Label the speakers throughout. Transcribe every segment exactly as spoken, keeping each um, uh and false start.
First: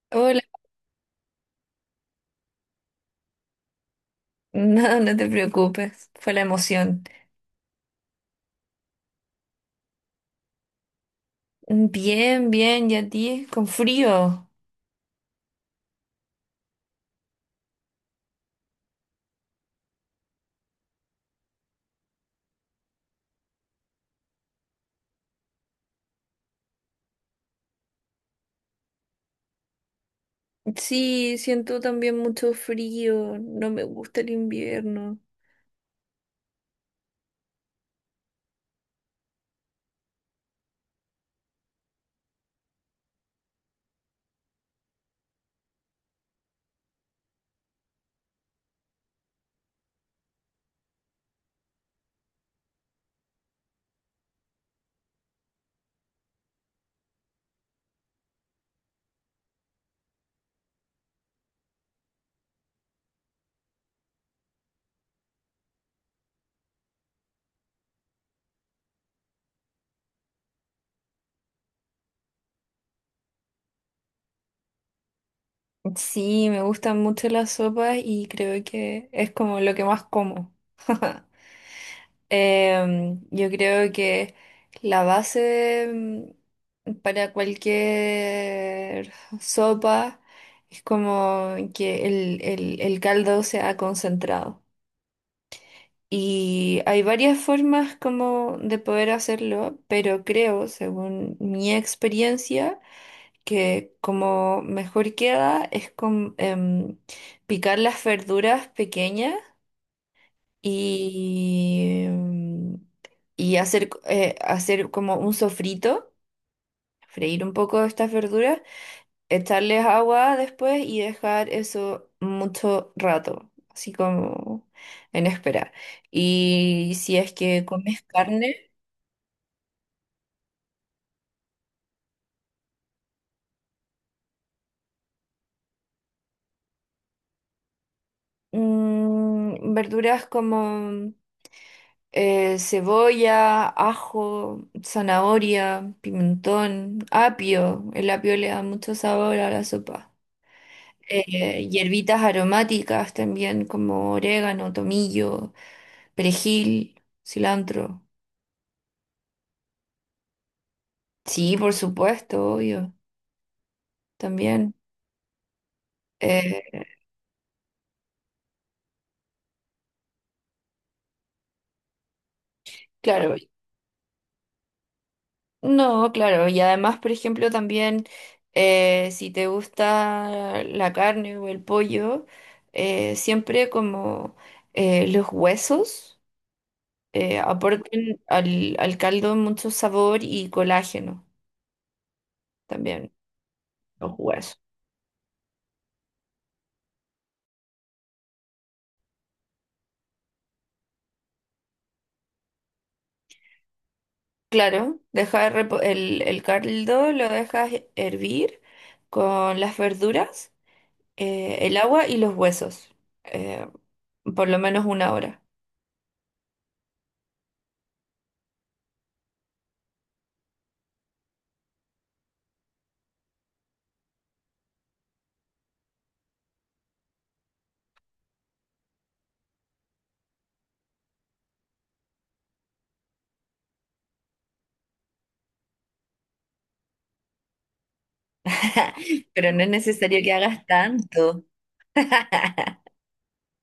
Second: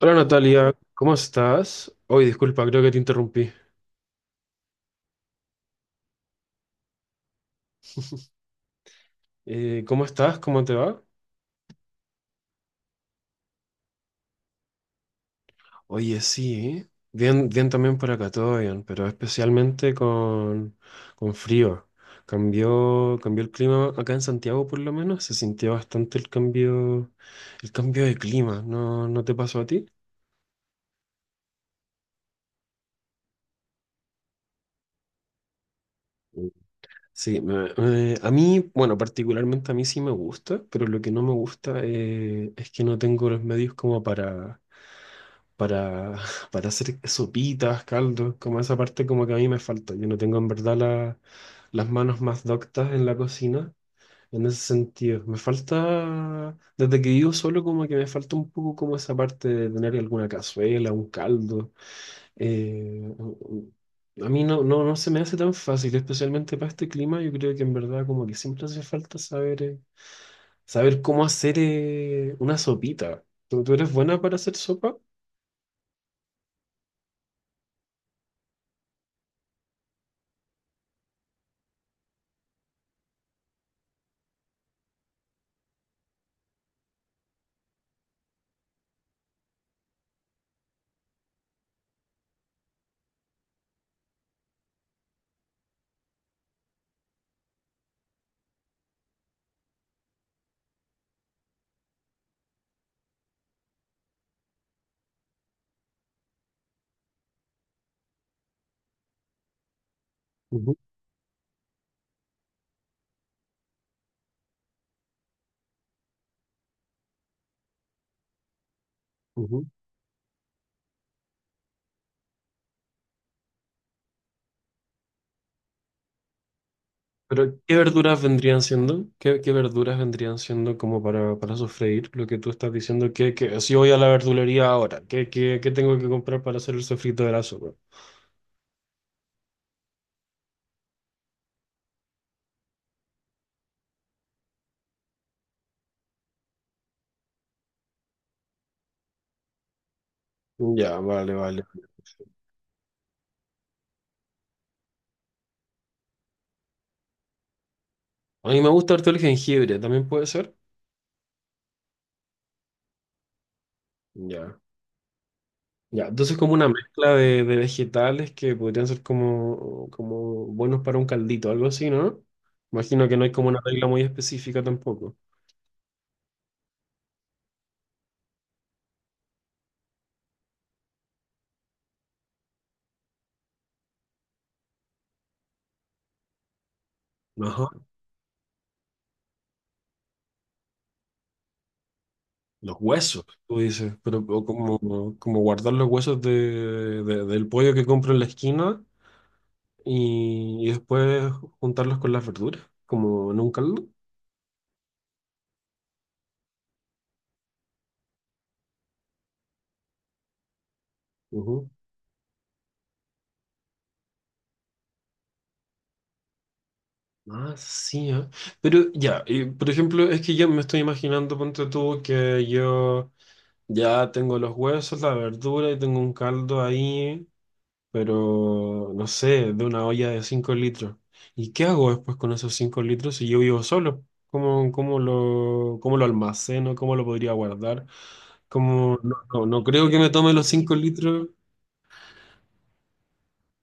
Speaker 1: Hola
Speaker 2: Hola,
Speaker 1: Natalia, ¿cómo estás? Hoy, disculpa, creo que te interrumpí.
Speaker 2: no, no te preocupes, fue la emoción.
Speaker 1: Eh, ¿cómo estás? ¿Cómo te va?
Speaker 2: Bien, bien, ¿y a ti? Con frío.
Speaker 1: Oye, sí, bien, bien también por acá, todo bien, pero especialmente con, con frío. Cambió, cambió el clima acá en Santiago, por lo menos, se sintió bastante el cambio, el cambio de clima. ¿No, no te pasó a ti?
Speaker 2: Sí, siento también mucho frío, no me gusta el invierno.
Speaker 1: Sí, me- me- a mí, bueno, particularmente a mí sí me gusta, pero lo que no me gusta eh, es que no tengo los medios como para para, para hacer sopitas, caldos, como esa parte como que a mí me falta. Yo no tengo en verdad la- las manos más doctas en la cocina, en ese sentido. Me falta, desde que vivo solo, como que me falta un poco como esa parte de tener alguna cazuela, un caldo. Eh, a mí no, no, no se me hace tan fácil, especialmente para este clima. Yo creo que en verdad como que siempre hace falta saber, eh, saber cómo hacer eh, una sopita. ¿Tú, tú eres buena para hacer sopa?
Speaker 2: Sí, me gustan mucho las sopas y creo que es como lo que más como. Em, yo creo que la base mm, para cualquier sopa es como que el, el el caldo sea concentrado. Y hay varias formas como de poder hacerlo, pero creo, según mi experiencia, que como mejor queda es con em, picar las verduras pequeñas
Speaker 1: Ujú,
Speaker 2: y, mm, y hacer, eh, hacer como un sofrito, freír un poco estas verduras,
Speaker 1: ujú.
Speaker 2: echarles agua después y dejar eso mucho rato, así como en espera. Y si es
Speaker 1: Pero,
Speaker 2: que
Speaker 1: ¿qué
Speaker 2: comes
Speaker 1: verduras vendrían
Speaker 2: carne,
Speaker 1: siendo? ¿Qué, qué verduras vendrían siendo como para, para sofreír? Lo que tú estás diciendo, que, que si voy a la verdulería ahora, ¿qué, qué, qué tengo que comprar para hacer el sofrito de la sopa?
Speaker 2: mm, verduras como eh, cebolla, ajo, zanahoria, pimentón, apio. El apio le da mucho sabor a la sopa.
Speaker 1: Ya, vale, vale.
Speaker 2: Eh, hierbitas aromáticas también como orégano, tomillo, perejil, cilantro.
Speaker 1: A mí me gusta harto el jengibre, ¿también puede ser?
Speaker 2: Sí, por supuesto, obvio.
Speaker 1: Ya.
Speaker 2: También,
Speaker 1: Ya, entonces como una
Speaker 2: eh,
Speaker 1: mezcla de, de vegetales que podrían ser como, como buenos para un caldito, algo así, ¿no? Imagino que no hay
Speaker 2: claro,
Speaker 1: como una regla muy específica tampoco.
Speaker 2: no, claro, y además, por ejemplo, también eh, si te gusta la carne o el pollo, eh, siempre como eh, los huesos eh,
Speaker 1: Ajá.
Speaker 2: aportan al, al caldo mucho sabor y colágeno
Speaker 1: Los
Speaker 2: también,
Speaker 1: huesos, tú dices,
Speaker 2: los
Speaker 1: pero o
Speaker 2: huesos.
Speaker 1: como, como guardar los huesos de, de- del pollo que compro en la esquina y, y después juntarlos con las verduras, como en un caldo.
Speaker 2: Claro, deja de repo- el, el caldo lo dejas hervir con las verduras, eh,
Speaker 1: Ujú.
Speaker 2: el agua y los huesos, eh, por lo menos una hora.
Speaker 1: Ah, sí, ah. Pero ya, y, por ejemplo, es que yo me estoy imaginando, ponte tú, que yo ya tengo los huesos, la verdura y tengo un caldo ahí, pero no sé, de una olla de cinco litros. ¿Y qué hago después con esos cinco litros si yo vivo solo? ¿Cómo, cómo lo, cómo lo almaceno? ¿Cómo lo podría guardar? ¿Cómo, no, no,
Speaker 2: Pero
Speaker 1: no
Speaker 2: no es
Speaker 1: creo que me
Speaker 2: necesario
Speaker 1: tome
Speaker 2: que
Speaker 1: los
Speaker 2: hagas
Speaker 1: cinco litros.
Speaker 2: tanto.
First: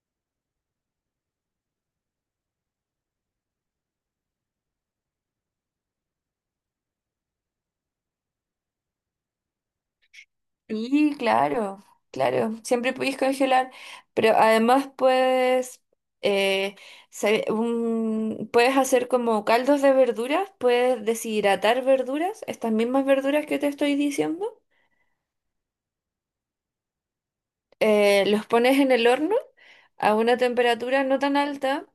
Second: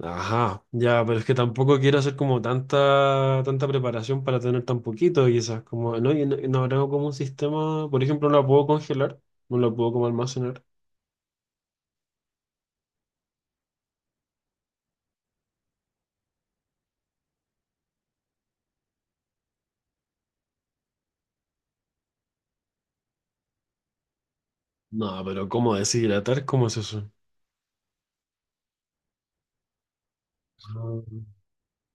Speaker 1: Ajá, ya, pero es que tampoco quiero hacer como tanta, tanta preparación para tener tan poquito y esas, como, ¿no? Y no, y no habrá como un sistema, por ejemplo, no la puedo congelar, no la puedo como almacenar.
Speaker 2: Sí, claro, claro, siempre puedes congelar, pero además puedes, eh, sabe- un- puedes hacer como caldos de verduras, puedes deshidratar verduras, estas mismas verduras que te estoy diciendo,
Speaker 1: No, pero ¿cómo deshidratar? ¿Cómo es eso?
Speaker 2: eh, los pones en el horno a una temperatura no tan alta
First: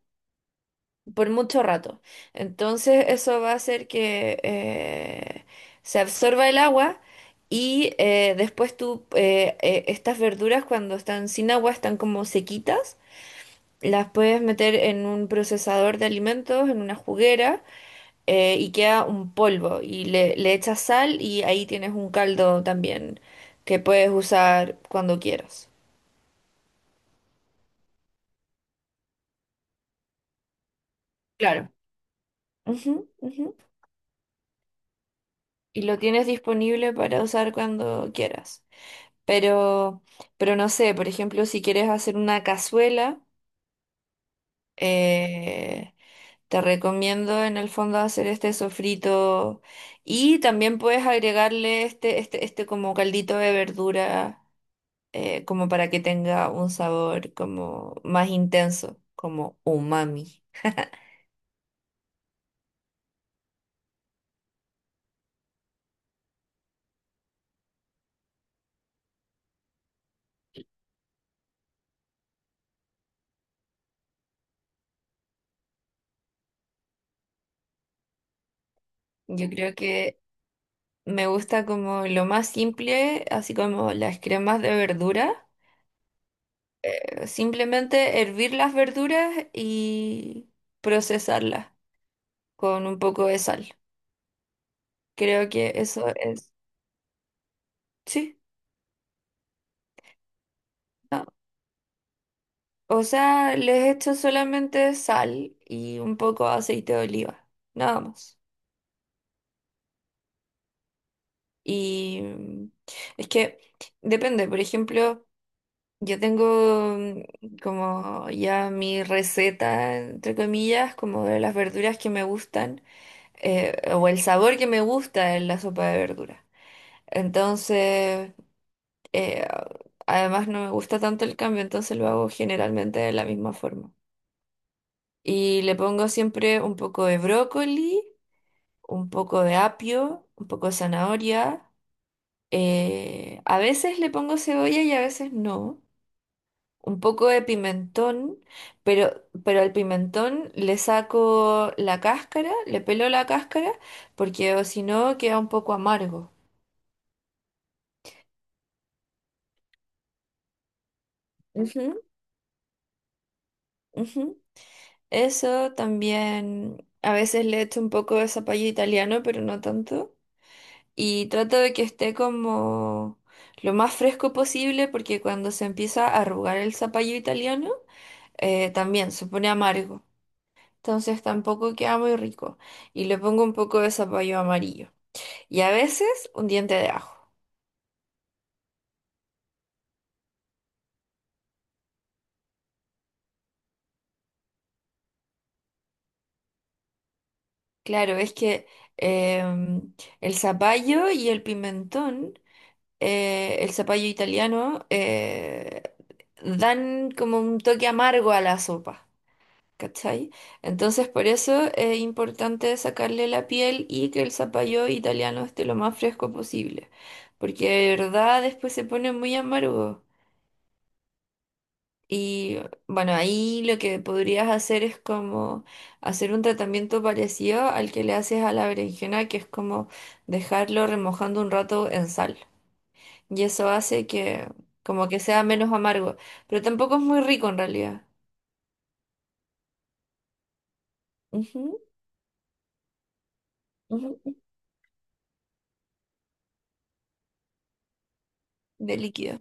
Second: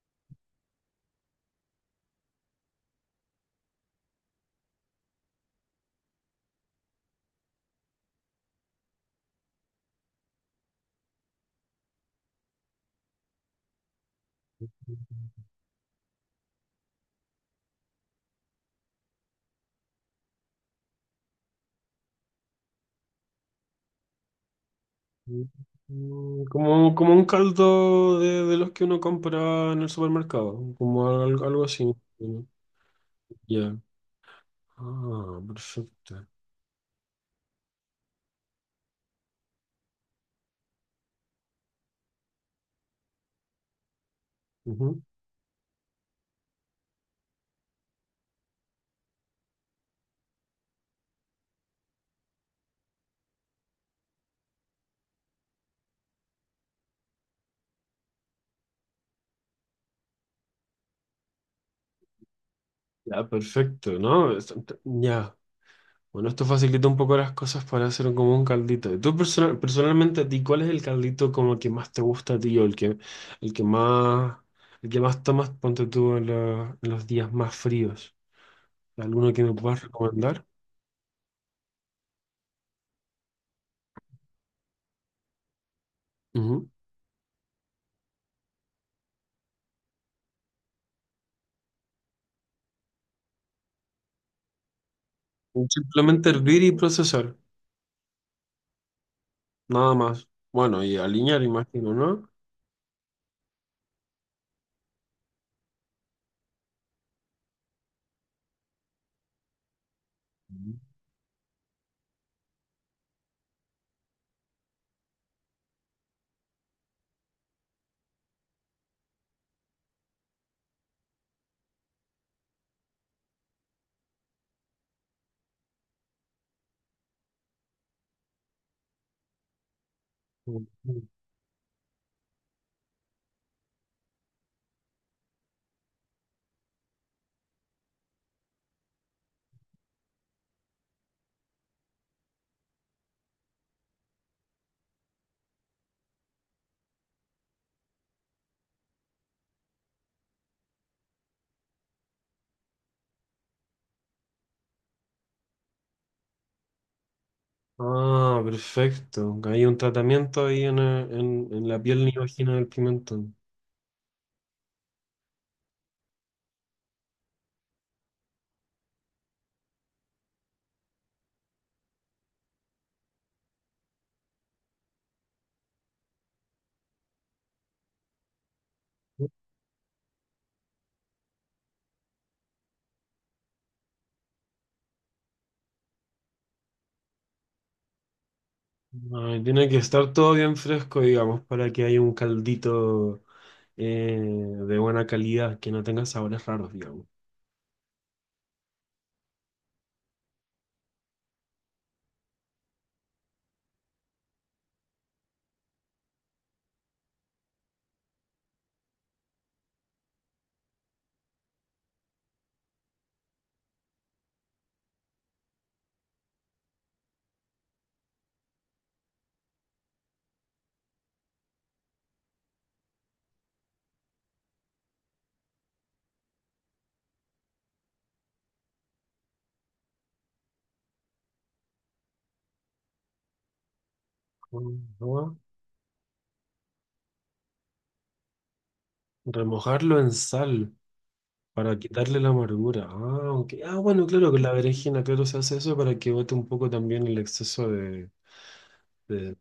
Speaker 2: por mucho rato. Entonces eso va a hacer que eh, se absorba el agua y eh, después tú, eh, eh, estas verduras cuando están sin agua, están como sequitas, las puedes meter en un procesador de alimentos, en una juguera, eh, y queda un polvo y le, le echas sal y ahí tienes un caldo también que puedes usar cuando quieras.
Speaker 1: Mm, como, como un caldo de, de los que uno compra en el supermercado, como al- algo,
Speaker 2: Claro.
Speaker 1: así. ¿No?
Speaker 2: Ujú, ujú.
Speaker 1: Ya. Ah,
Speaker 2: Y lo
Speaker 1: perfecto.
Speaker 2: tienes disponible para usar cuando quieras. Pero, pero no sé, por ejemplo, si quieres hacer una cazuela,
Speaker 1: Ujú.
Speaker 2: eh, te recomiendo en el fondo hacer este sofrito y también puedes agregarle este, este, este como caldito de verdura, eh, como para que tenga un sabor como más intenso, como umami.
Speaker 1: Ya, perfecto, ¿no? Es- ent- Ya. Bueno, esto facilita un poco las cosas para hacer como un caldito. ¿Y tú personal personalmente a ti, cuál es el caldito como que más te gusta a ti o el que, el que más, el que más tomas, ponte tú en, la- en los días más fríos? ¿Alguno que
Speaker 2: Yo
Speaker 1: me
Speaker 2: creo
Speaker 1: puedas
Speaker 2: que
Speaker 1: recomendar?
Speaker 2: me gusta como lo más simple, así como las cremas de verdura. Eh, simplemente hervir las verduras y procesarlas con un poco de sal. Creo
Speaker 1: Ujú.
Speaker 2: que eso
Speaker 1: Simplemente
Speaker 2: es,
Speaker 1: hervir y procesar.
Speaker 2: sí,
Speaker 1: Nada más. Bueno, y
Speaker 2: no.
Speaker 1: alinear, imagino, ¿no?
Speaker 2: O sea, les echo solamente sal y un poco de aceite de oliva, nada más. Y mm, es que depende, por ejemplo, yo tengo mm, como ya mi receta, entre comillas, como de las verduras que me gustan, eh, o el sabor que me gusta en la sopa de verduras. Entonces, eh, además no
Speaker 1: Ujú.
Speaker 2: me gusta tanto el cambio, entonces lo hago generalmente de la misma forma. Y le pongo siempre un poco de brócoli, un poco de apio, un poco de zanahoria. Eh, a veces le pongo cebolla y a veces no. Un poco de pimentón, pero, pero al pimentón le saco la cáscara, le pelo la cáscara, porque o si no queda un poco amargo.
Speaker 1: Ah, perfecto. Hay un tratamiento ahí en, eh, en, en la
Speaker 2: Ujú,
Speaker 1: piel niógena del pimentón.
Speaker 2: ujú. Eso también a veces le echo un poco de zapallo italiano, pero no tanto. Y trato de que esté como lo más fresco posible porque cuando se empieza a arrugar el zapallo italiano, eh, también se pone amargo. Entonces tampoco queda muy rico. Y le pongo un poco de zapallo amarillo. Y a veces un diente de ajo.
Speaker 1: Ay, tiene que estar todo bien fresco, digamos, para que haya un caldito eh, de buena calidad, que no tenga sabores raros, digamos.
Speaker 2: Claro, es que em, el zapallo y el pimentón, eh, el zapallo italiano, eh, dan como un toque amargo a la sopa, ¿cachai? Entonces por eso es importante sacarle la piel y que el zapallo italiano esté lo más fresco posible, porque de verdad después se pone muy amargo. Y bueno, ahí lo que podrías hacer es como hacer un tratamiento parecido al que le haces a la berenjena, que es como dejarlo remojando un rato en sal y eso hace que
Speaker 1: Con
Speaker 2: como que
Speaker 1: agua.
Speaker 2: sea menos amargo, pero tampoco es muy rico en realidad.
Speaker 1: Remojarlo en sal para
Speaker 2: Ujú,
Speaker 1: quitarle la amargura. Ah, ok. Ah, bueno,
Speaker 2: ujú,
Speaker 1: claro,
Speaker 2: ujú,
Speaker 1: con la berenjena, claro, se hace eso para que bote un poco también el exceso de,
Speaker 2: de
Speaker 1: de
Speaker 2: líquido.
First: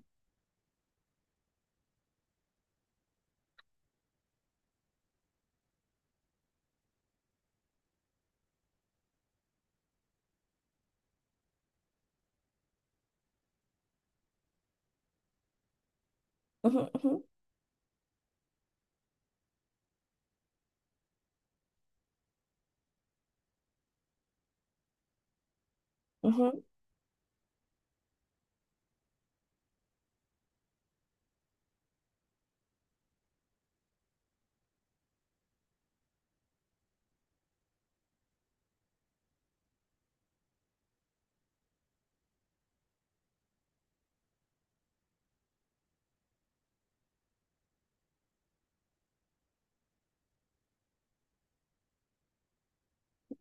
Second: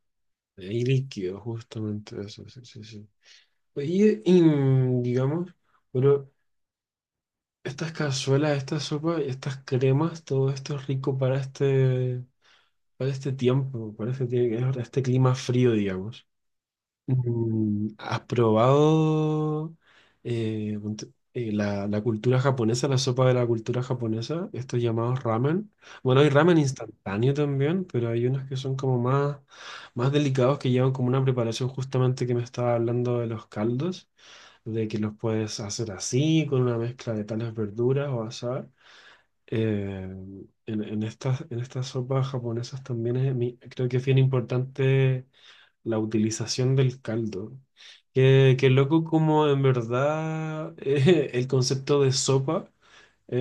Speaker 1: y líquido, justamente eso, sí, sí, sí. Y, y, mm, digamos, bueno, estas cazuelas, estas sopas, estas cremas, todo esto es rico para este, para este tiempo, para este, tie- este clima frío, digamos.
Speaker 2: Ujú, ujú,
Speaker 1: Mm, ¿has probado eh, ponte- eh, la, la cultura japonesa, la sopa de la cultura japonesa, estos llamados ramen? Bueno, hay ramen
Speaker 2: ujú,
Speaker 1: instantáneo también, pero hay unos que son como más, más delicados que llevan como una preparación justamente que me estaba hablando de los caldos, de que los puedes hacer así, con una mezcla de tales verduras o asar. Eh, en, en estas, en estas sopas japonesas también es, mi- creo que es bien importante la utilización del caldo. Qué, qué loco como en verdad eh, el concepto de sopa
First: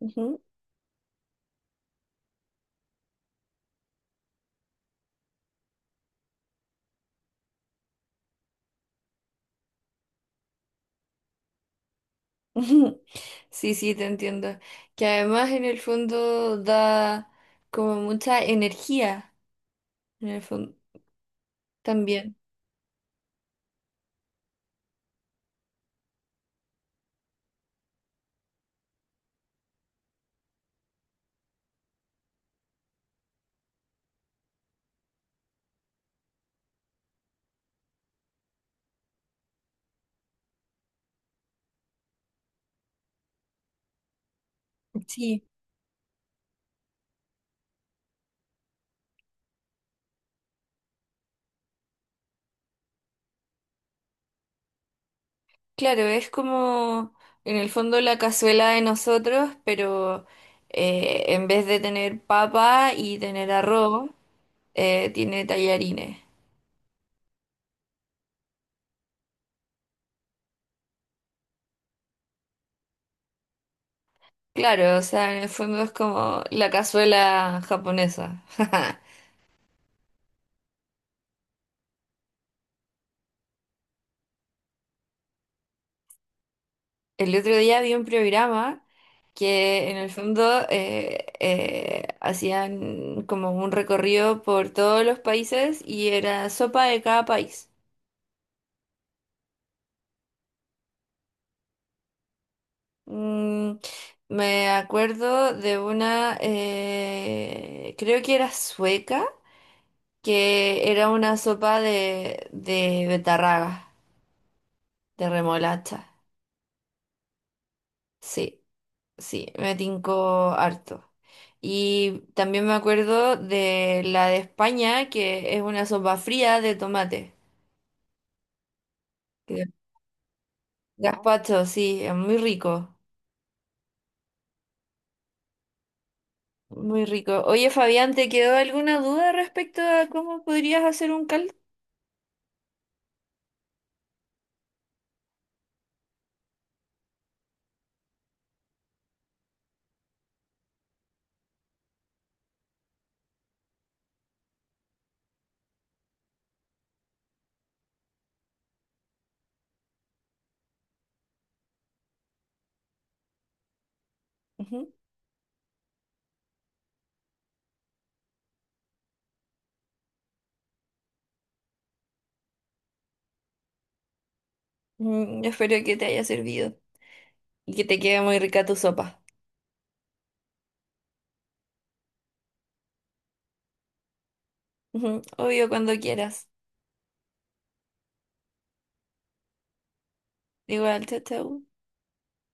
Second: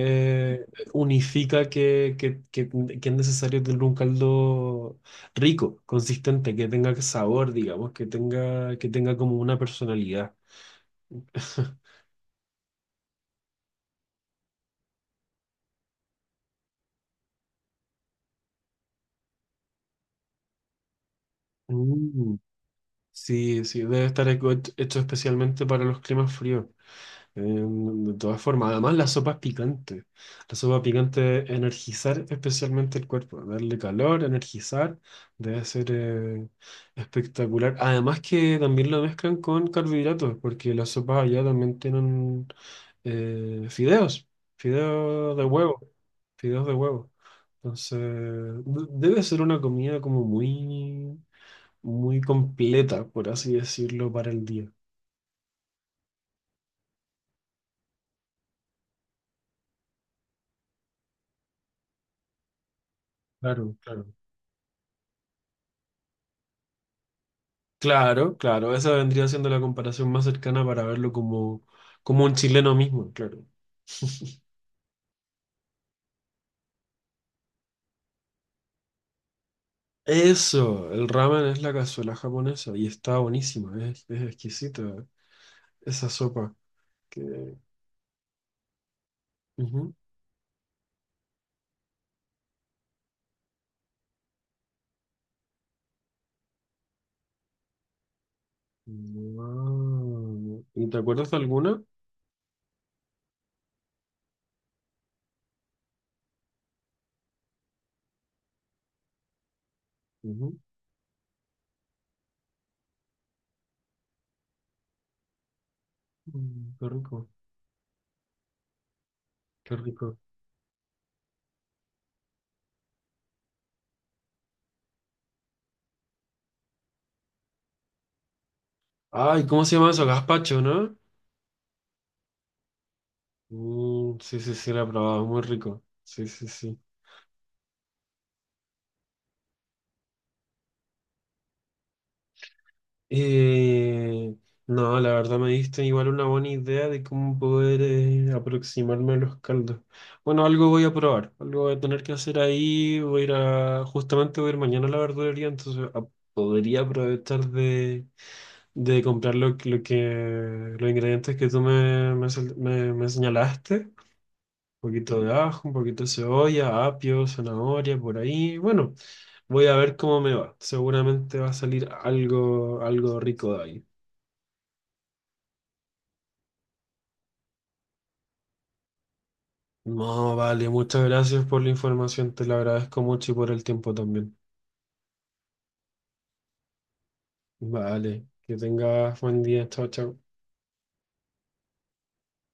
Speaker 2: ujú,
Speaker 1: unifica que, que, que- que es necesario tener un caldo rico, consistente, que tenga sabor, digamos, que tenga, que tenga como una personalidad.
Speaker 2: ujú. Sí, sí, te entiendo. Que además en el fondo da como mucha energía, en el fondo
Speaker 1: Mm,
Speaker 2: también.
Speaker 1: sí, sí, debe estar hecho hecho especialmente para los climas fríos. Eh, de todas formas, además la sopa es picante. La sopa picante es energizar especialmente el cuerpo, darle calor, energizar, debe ser eh, espectacular. Además que también lo mezclan con carbohidratos, porque las sopas allá también tienen eh, fideos, fideos
Speaker 2: Sí,
Speaker 1: de huevo, fideos de huevo. Entonces, de- debe ser una comida como muy, muy completa, por así decirlo, para el día.
Speaker 2: claro, es como en el fondo la cazuela de nosotros, pero eh, en vez de tener papa y tener
Speaker 1: Claro, claro.
Speaker 2: arroz, eh, tiene tallarines.
Speaker 1: Claro, claro, esa vendría siendo la comparación más cercana para verlo como, como un chileno mismo, claro.
Speaker 2: Claro, o sea, en el fondo es como la cazuela japonesa.
Speaker 1: Eso, el ramen es la cazuela japonesa y está buenísima, es, es exquisita esa sopa.
Speaker 2: El
Speaker 1: Que...
Speaker 2: otro día vi un programa que
Speaker 1: Ujú.
Speaker 2: en el fondo eh, eh, hacían como un recorrido por todos los países y era sopa de cada país.
Speaker 1: Guau. ¿Y te acuerdas de alguna?
Speaker 2: Mm, me acuerdo de una, eh, creo que era sueca,
Speaker 1: Ujú.
Speaker 2: que era una sopa de, de betarraga, de remolacha.
Speaker 1: Mm, qué rico,
Speaker 2: Sí. Sí, me
Speaker 1: qué rico.
Speaker 2: tincó harto. Y también me acuerdo de la de España, que es una sopa fría de tomate.
Speaker 1: Ay, ¿cómo
Speaker 2: Que-
Speaker 1: se llama eso? Gazpacho, ¿no?
Speaker 2: Gazpacho, sí, es muy rico,
Speaker 1: Mm, sí, sí, sí, la he probado, muy rico. Sí, sí, sí.
Speaker 2: muy rico. Oye, Fabián, ¿te quedó alguna duda respecto a cómo podrías hacer un caldo?
Speaker 1: Eh, no, la verdad me diste igual una buena idea de cómo poder eh, aproximarme a los caldos. Bueno, algo voy a probar, algo voy a tener que hacer ahí. Voy a ir a, justamente voy a ir mañana a la verdulería, entonces a- podría aprovechar de, de comprar lo, lo que, los ingredientes que tú me, me, sal- me- me señalaste. Un
Speaker 2: Ujú.
Speaker 1: poquito de ajo, un poquito de cebolla, apio, zanahoria, por ahí. Bueno, voy a ver cómo me va. Seguramente va a salir algo, algo rico de ahí.
Speaker 2: Mm, espero que te haya servido y que te quede muy rica tu sopa.
Speaker 1: No, vale, muchas gracias por la información, te la agradezco mucho y por el tiempo también.
Speaker 2: Ujú. Obvio, cuando quieras.
Speaker 1: Vale, que tengas buen día, chao, chao.
Speaker 2: Igual, chao, chao.